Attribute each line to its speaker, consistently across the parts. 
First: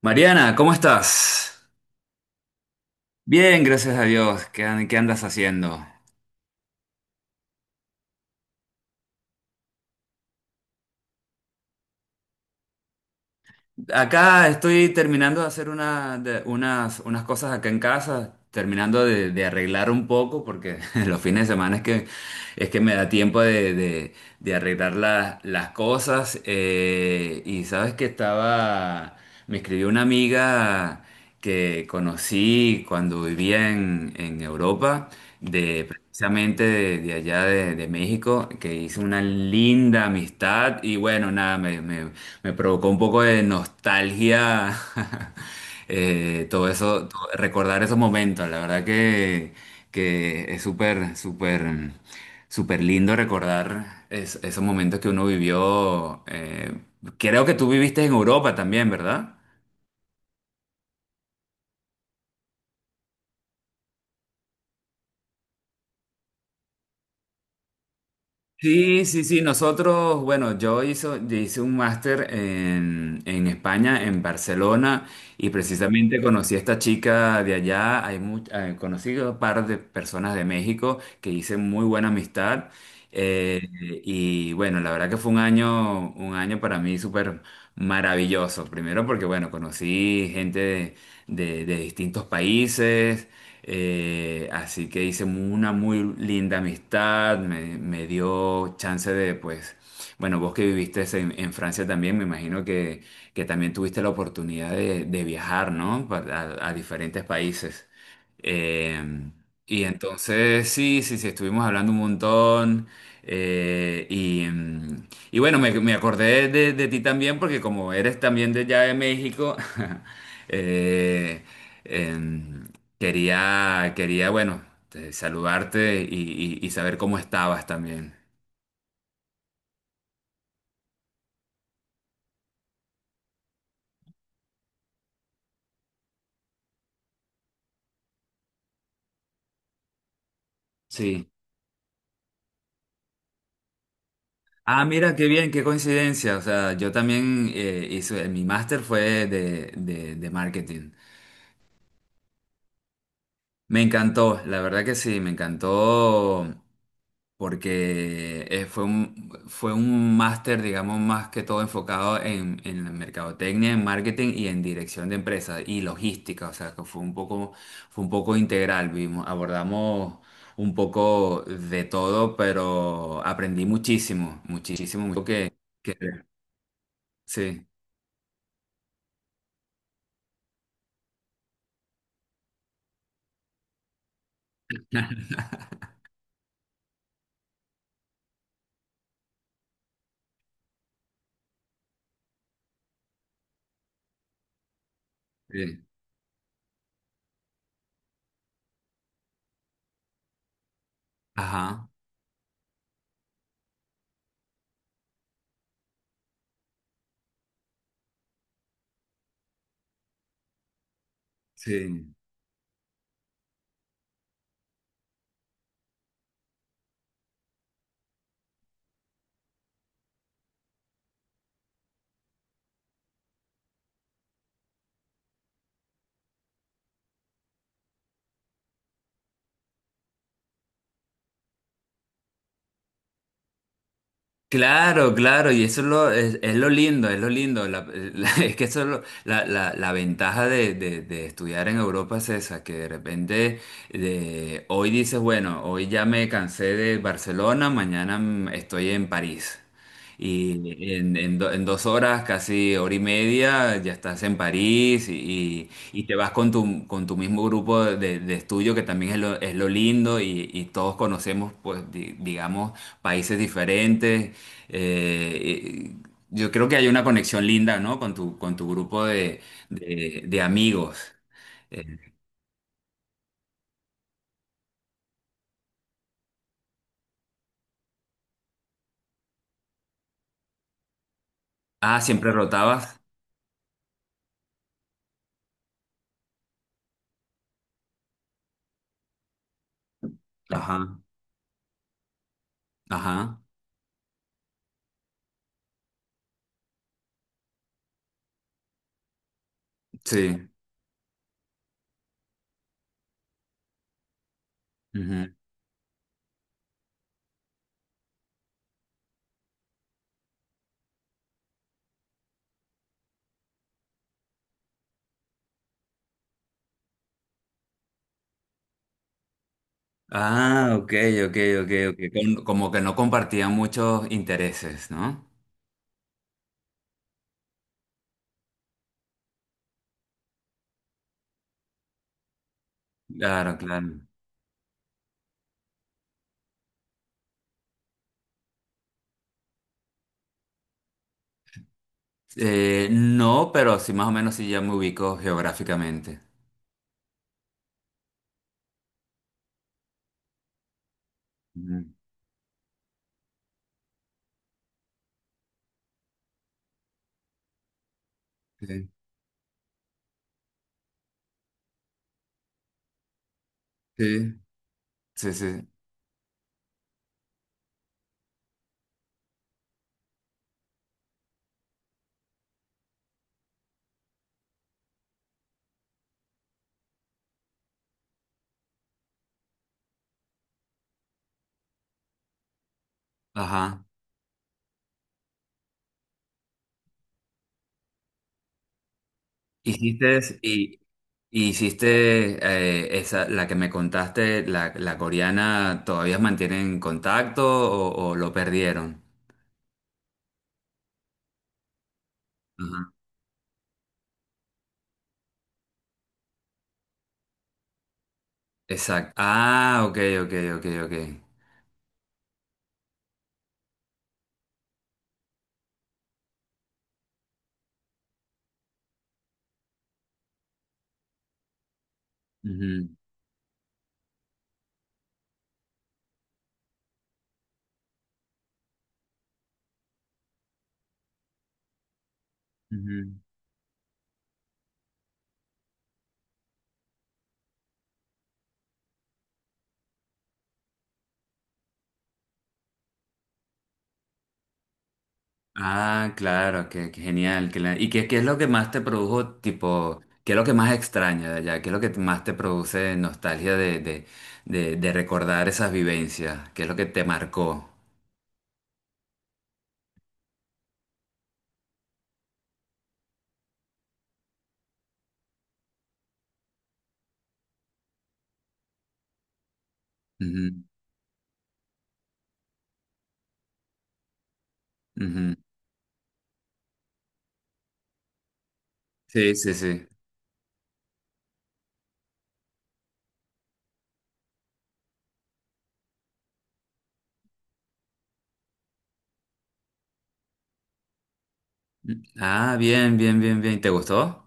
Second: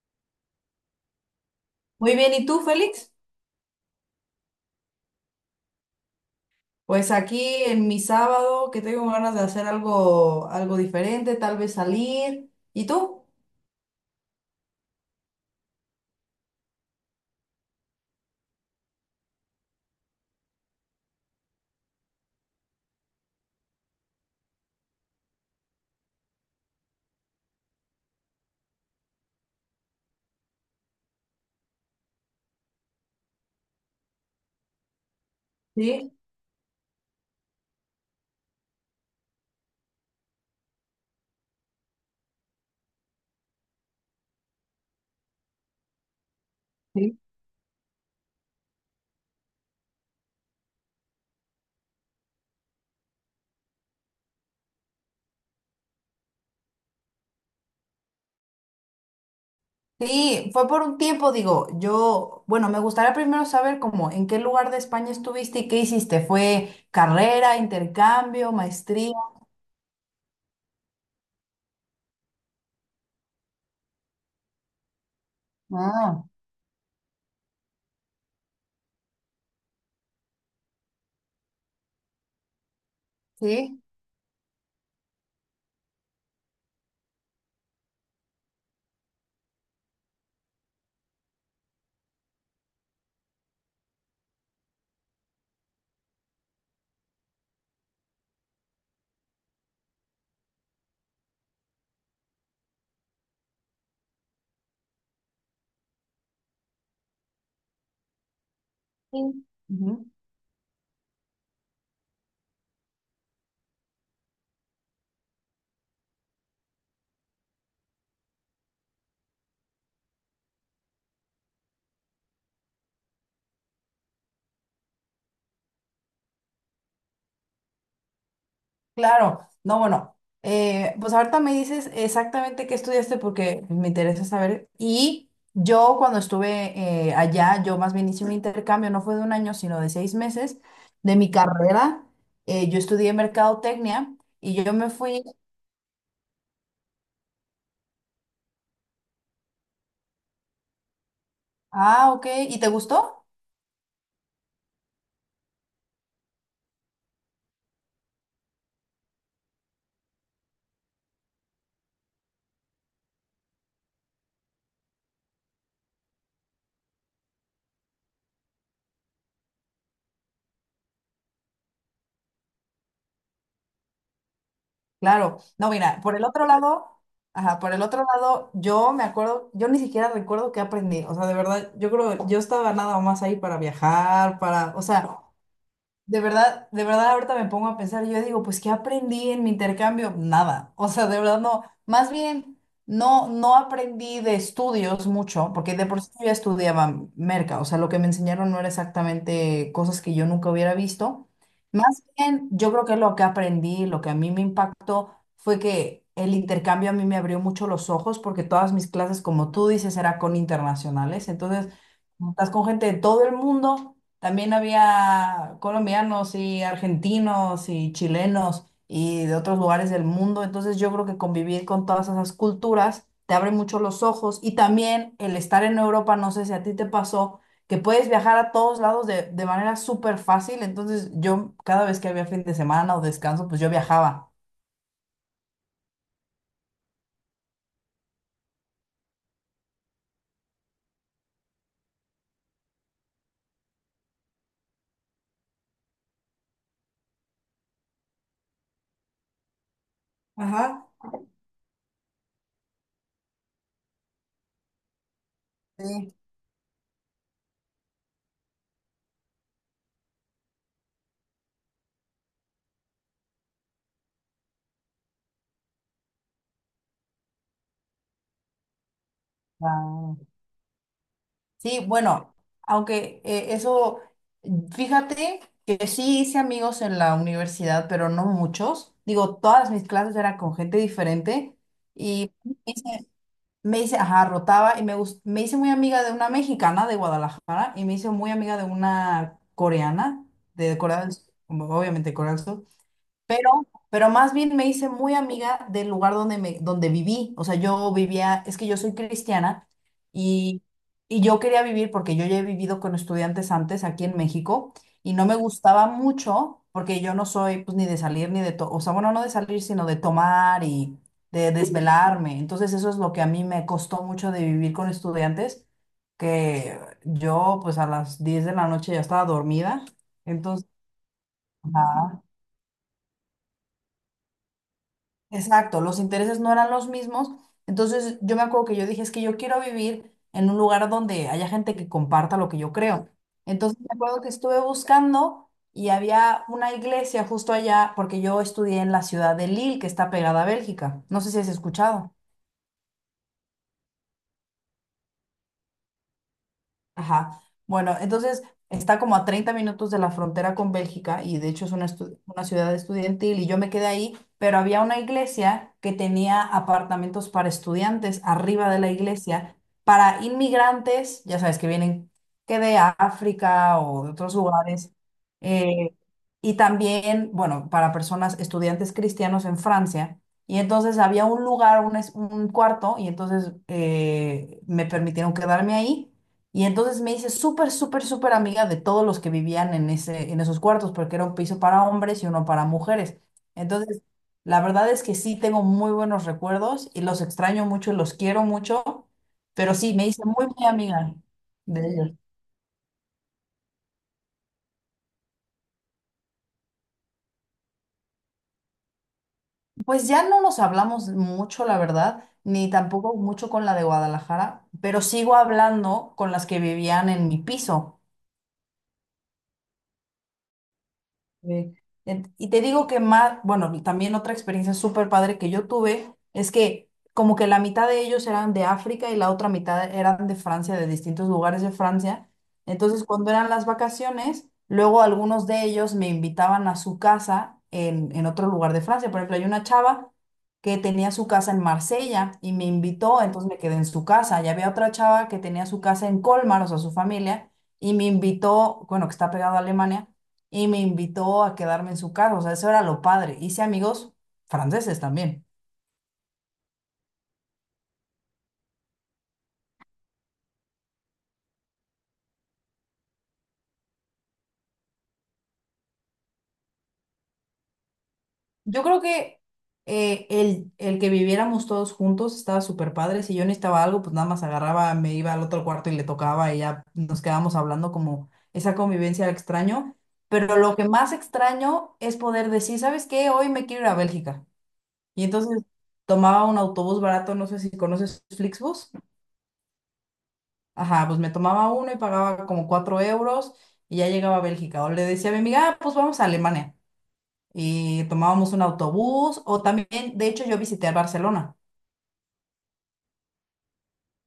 Speaker 1: Mariana, ¿cómo estás?
Speaker 2: Muy bien, ¿y tú, Félix?
Speaker 1: Bien, gracias a Dios. ¿ Qué andas haciendo?
Speaker 2: Pues aquí en mi sábado, que tengo ganas de hacer algo, algo diferente, tal vez salir. ¿Y tú?
Speaker 1: Acá estoy terminando de hacer unas cosas acá en casa, terminando de arreglar un poco, porque los fines de semana es que me da tiempo de arreglar las cosas. Y sabes que estaba, me escribió una amiga que conocí cuando vivía en Europa, de
Speaker 2: Sí,
Speaker 1: precisamente de de México, que hizo una linda amistad y bueno, nada, me provocó un poco de nostalgia.
Speaker 2: sí.
Speaker 1: Recordar esos momentos, la verdad que es súper. Súper lindo recordar esos momentos que uno vivió. Creo que tú viviste en Europa también, ¿verdad?
Speaker 2: Sí, fue por un tiempo, digo, yo, bueno, me gustaría primero saber cómo, en qué lugar de España estuviste y qué hiciste. ¿Fue carrera, intercambio,
Speaker 1: Sí,
Speaker 2: maestría?
Speaker 1: sí, sí, nosotros, bueno, yo hice un máster en España, en Barcelona, y precisamente
Speaker 2: Ah,
Speaker 1: conocí a esta chica de allá, conocí a un par de personas de México que hice muy buena amistad, eh,
Speaker 2: sí.
Speaker 1: y bueno, la verdad que fue un año para mí súper maravilloso, primero porque, bueno, conocí gente de distintos países, así que hice una muy linda amistad, me dio chance de, pues, bueno, vos que viviste en Francia también, me imagino que también tuviste la oportunidad de viajar, ¿no? A diferentes países. Eh,
Speaker 2: Sí.
Speaker 1: y entonces, sí, sí, sí, estuvimos hablando un montón. Y bueno, me acordé de ti también porque como eres también de allá de México, eh, em, Quería, bueno, saludarte y saber cómo estabas también.
Speaker 2: Claro, no, bueno, pues ahorita me dices exactamente qué estudiaste porque me interesa saber. Y yo cuando estuve allá, yo más bien hice un intercambio, no fue de un año, sino de 6 meses de
Speaker 1: Sí.
Speaker 2: mi carrera. Yo estudié mercadotecnia y yo
Speaker 1: Ah,
Speaker 2: me
Speaker 1: mira,
Speaker 2: fui,
Speaker 1: qué bien, qué coincidencia. O sea, yo también hice, mi máster fue de marketing.
Speaker 2: ah, ok, ¿y te gustó?
Speaker 1: Me encantó, la verdad que sí, me encantó porque fue un máster, digamos, más que todo enfocado en la mercadotecnia, en marketing y en dirección de empresas y logística, o sea, que fue un poco integral, vimos, abordamos un poco de todo, pero aprendí muchísimo, muchísimo, mucho
Speaker 2: Claro, no,
Speaker 1: que
Speaker 2: mira, por el otro lado, ajá,
Speaker 1: sí,
Speaker 2: por el otro lado, yo me acuerdo, yo ni siquiera recuerdo qué aprendí, o sea, de verdad, yo creo, yo estaba nada más ahí para viajar, para, o sea... de verdad ahorita me pongo a pensar, yo digo, pues ¿qué aprendí en mi intercambio? Nada, o sea, de verdad no, más bien no aprendí de estudios mucho, porque
Speaker 1: sí,
Speaker 2: de por sí yo ya estudiaba merca, o sea, lo que me enseñaron no era exactamente cosas que yo nunca hubiera visto.
Speaker 1: ajá,
Speaker 2: Más bien, yo creo que lo que aprendí, lo que a mí me impactó fue que el intercambio a mí me abrió mucho los ojos, porque todas mis clases, como tú dices, era con internacionales, entonces,
Speaker 1: sí.
Speaker 2: estás con gente de todo el mundo también había colombianos y argentinos y chilenos y de otros lugares del mundo. Entonces yo creo que convivir con todas esas culturas te abre mucho los ojos y también el estar en Europa, no sé si a ti te pasó, que puedes viajar a todos lados de manera súper fácil. Entonces yo cada vez que había fin de semana o descanso, pues yo viajaba.
Speaker 1: Claro, claro, y eso es lo lindo, es lo lindo. Es que eso es la ventaja de estudiar en Europa es esa, que de repente hoy dices, bueno, hoy ya me cansé de Barcelona, mañana estoy en París.
Speaker 2: Ajá.
Speaker 1: Y en dos horas, casi hora y media, ya estás en París y te
Speaker 2: Sí.
Speaker 1: vas con tu mismo grupo de estudio, que también es lo lindo y todos conocemos, pues, digamos, países diferentes. Eh, y- yo creo que hay una conexión linda, ¿no? Con tu grupo
Speaker 2: Ah,
Speaker 1: de amigos. Eh,
Speaker 2: sí, bueno, aunque eso, fíjate que sí hice amigos en la universidad, pero no muchos. Digo, todas mis clases eran con gente diferente
Speaker 1: ah, siempre
Speaker 2: y
Speaker 1: rotabas.
Speaker 2: me hice, ajá, rotaba y me, me hice muy amiga de una mexicana de Guadalajara y me hice muy amiga de una coreana
Speaker 1: Ajá,
Speaker 2: de Corea del Sur, como obviamente Corea del Sur.
Speaker 1: ajá,
Speaker 2: Pero más bien me hice muy amiga del lugar donde, me, donde viví. O sea, yo vivía, es que yo soy cristiana
Speaker 1: sí.
Speaker 2: y, y yo quería vivir porque yo ya he vivido con estudiantes antes aquí en México y no me gustaba mucho porque yo no soy pues ni de salir ni de, o sea, bueno, no de salir, sino de tomar y de desvelarme. Entonces eso es lo que a mí me costó mucho de vivir con estudiantes, que yo pues a las 10 de la noche ya estaba dormida. Entonces,
Speaker 1: Ah, ok, ok, ok, ok.
Speaker 2: ajá.
Speaker 1: Como que no compartían muchos intereses, ¿no?
Speaker 2: Exacto, los intereses no eran los mismos. Entonces yo me acuerdo que yo dije, es que yo quiero vivir en un lugar donde haya gente que comparta lo que yo creo.
Speaker 1: Claro,
Speaker 2: Entonces me
Speaker 1: claro.
Speaker 2: acuerdo que estuve buscando y había una iglesia justo allá, porque yo estudié en la ciudad de Lille, que está pegada a Bélgica. No sé si has escuchado.
Speaker 1: No, pero sí, más o menos sí ya me ubico geográficamente.
Speaker 2: Ajá. Bueno, entonces está como a 30 minutos de la frontera con Bélgica y de hecho es una,
Speaker 1: Ujú.
Speaker 2: una ciudad estudiantil y yo me quedé ahí, pero había una iglesia que tenía apartamentos para estudiantes arriba de
Speaker 1: Sí,
Speaker 2: la iglesia, para inmigrantes, ya sabes, que vienen que de África o de
Speaker 1: sí,
Speaker 2: otros lugares,
Speaker 1: sí, sí.
Speaker 2: eh, y también, bueno, para personas, estudiantes cristianos en Francia. Y entonces había un lugar, un, un cuarto, y entonces me permitieron quedarme ahí. Y entonces me hice súper, súper, súper amiga de todos los que vivían en ese, en esos cuartos, porque era un piso para hombres y uno para mujeres.
Speaker 1: Ajá.
Speaker 2: Entonces, la verdad es que sí tengo muy buenos recuerdos y los extraño mucho y los quiero mucho, pero sí, me hice
Speaker 1: Hiciste,
Speaker 2: muy, muy
Speaker 1: y,
Speaker 2: amiga
Speaker 1: y
Speaker 2: de
Speaker 1: hiciste
Speaker 2: ellos.
Speaker 1: esa, la que me contaste, la coreana, ¿todavía mantienen contacto o lo perdieron?
Speaker 2: Pues ya no nos hablamos mucho, la verdad, ni
Speaker 1: Ajá.
Speaker 2: tampoco mucho con la de Guadalajara, pero sigo hablando con las que vivían en mi piso.
Speaker 1: Exacto. Ah, ok, ok, ok, ok.
Speaker 2: Sí. Y te digo que más, bueno, y también otra experiencia súper padre que yo tuve es que como que la mitad de ellos eran de África y la otra mitad eran de Francia, de distintos lugares de Francia.
Speaker 1: Ujú,
Speaker 2: Entonces, cuando eran las vacaciones, luego algunos de ellos me invitaban a su casa en otro lugar de Francia. Por ejemplo, hay una chava que tenía su casa en Marsella y me
Speaker 1: ujú.
Speaker 2: invitó, entonces me quedé en su casa. Y había otra chava que tenía su casa en Colmar, o sea, su familia, y me invitó, bueno, que está pegado a Alemania y me invitó a quedarme en su casa, o sea, eso era lo padre. Hice amigos franceses también.
Speaker 1: Ah, claro, qué, qué genial. ¿Y qué, qué es lo que más te produjo, tipo, qué es lo que más extraña de allá? ¿Qué es lo que más te produce nostalgia de, recordar esas vivencias? ¿Qué es lo que te marcó?
Speaker 2: Yo creo que el que viviéramos todos juntos estaba súper padre. Si yo necesitaba algo, pues nada más agarraba, me iba al otro cuarto y le tocaba y ya nos quedábamos hablando como esa convivencia la extraño.
Speaker 1: Ujú,
Speaker 2: Pero lo que más extraño es poder decir, ¿sabes qué? Hoy me quiero ir a Bélgica. Y
Speaker 1: ujú.
Speaker 2: entonces tomaba un autobús barato, no sé si conoces Flixbus.
Speaker 1: Sí, sí, sí.
Speaker 2: Ajá, pues me tomaba uno y pagaba como 4 euros y ya llegaba a Bélgica. O le decía a mi amiga, "Ah, pues vamos a Alemania". Y tomábamos un autobús o también, de hecho, yo visité Barcelona.
Speaker 1: Ah, bien, bien, bien, bien. ¿Te gustó?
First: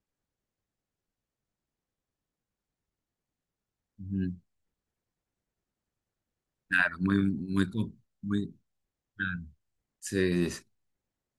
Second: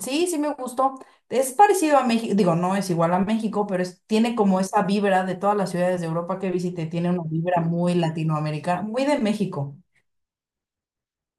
Speaker 2: Sí, sí me gustó. Es parecido a México, digo, no es igual a México, pero
Speaker 1: Ujú.
Speaker 2: tiene como esa vibra de todas las ciudades de Europa que visité,
Speaker 1: Claro,
Speaker 2: tiene
Speaker 1: muy,
Speaker 2: una vibra
Speaker 1: muy,
Speaker 2: muy
Speaker 1: muy,
Speaker 2: latinoamericana, muy de
Speaker 1: claro.
Speaker 2: México.
Speaker 1: Sí, sí,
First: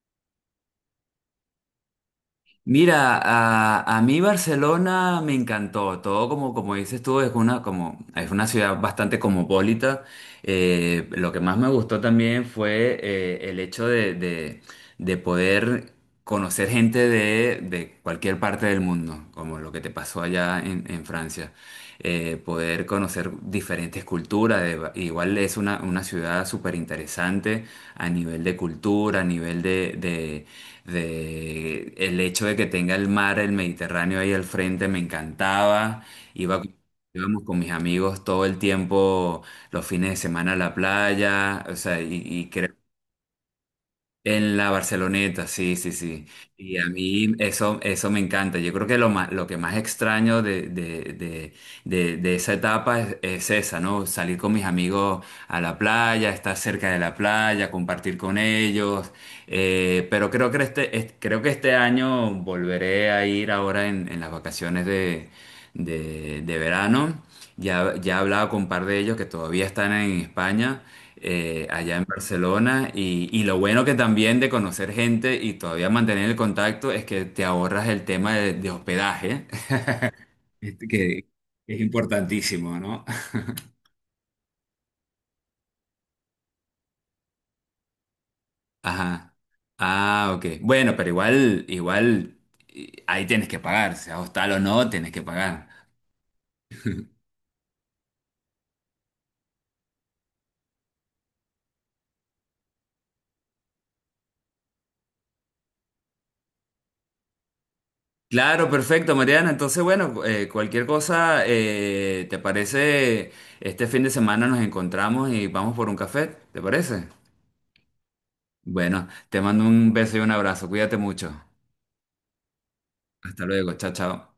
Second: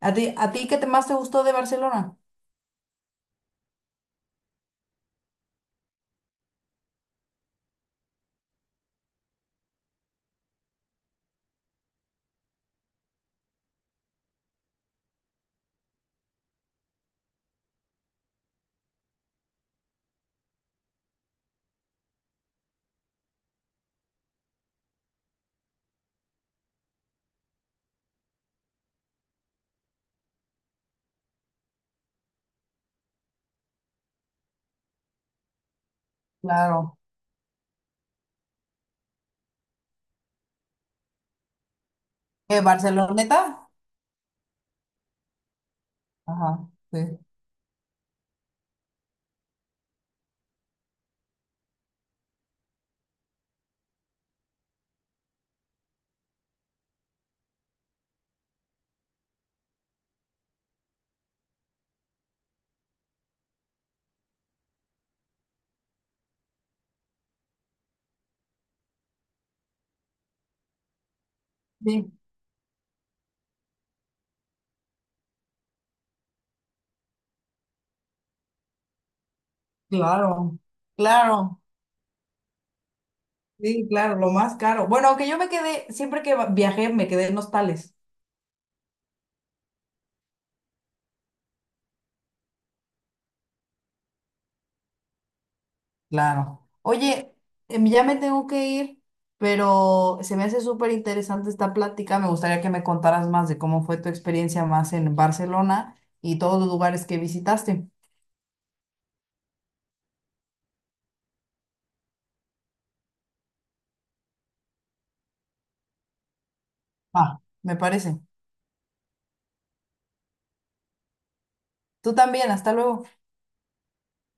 Speaker 2: A ti qué te más te gustó de Barcelona?
Speaker 1: mira, a mí Barcelona me encantó, todo como, como dices tú, es una, como, es una ciudad bastante cosmopolita. Lo que más me gustó también fue el hecho de poder conocer gente de cualquier parte del mundo, como lo que te pasó allá en Francia poder conocer diferentes culturas. Igual es una ciudad súper interesante a nivel de cultura, a nivel el hecho de que tenga el mar, el Mediterráneo ahí al frente, me encantaba. Iba,
Speaker 2: Claro.
Speaker 1: Íbamos con mis amigos todo el tiempo, los fines de semana a la playa, o sea, y
Speaker 2: ¿Eh,
Speaker 1: creo
Speaker 2: Barceloneta?
Speaker 1: en la Barceloneta, sí, sí, sí.
Speaker 2: Ajá,
Speaker 1: Y a
Speaker 2: sí.
Speaker 1: mí eso, eso me encanta. Yo creo que lo más, lo que más extraño de esa etapa es esa, ¿no? Salir con mis amigos a la playa, estar cerca de la playa, compartir con ellos. Pero creo que creo que este año volveré a ir ahora en las vacaciones de verano. Ya, ya he hablado con un par de ellos que todavía están en España allá en
Speaker 2: Sí,
Speaker 1: Barcelona. Y lo bueno que también de conocer gente y todavía mantener el contacto es que te ahorras el tema de hospedaje,
Speaker 2: claro,
Speaker 1: este, que
Speaker 2: claro.
Speaker 1: es importantísimo, ¿no?
Speaker 2: Sí, claro, lo más caro. Bueno, aunque yo me quedé, siempre que viajé, me quedé en hostales.
Speaker 1: Ajá. Ah, ok. Bueno, pero igual, igual ahí tienes que pagar, sea hostal o no, tienes que pagar.
Speaker 2: Claro. Oye, ya me tengo que ir, pero se me hace súper interesante esta plática. Me gustaría que me contaras más de cómo fue tu experiencia más en Barcelona y todos los lugares que visitaste.
Speaker 1: Claro, perfecto, Mariana. Entonces, bueno, cualquier cosa, ¿te parece? Este fin de semana nos encontramos y vamos por un café, ¿te parece?
Speaker 2: Ah, me parece.
Speaker 1: Bueno, te mando un beso y un abrazo. Cuídate mucho.
Speaker 2: Tú también, hasta luego.
Speaker 1: Hasta luego. Chao, chao.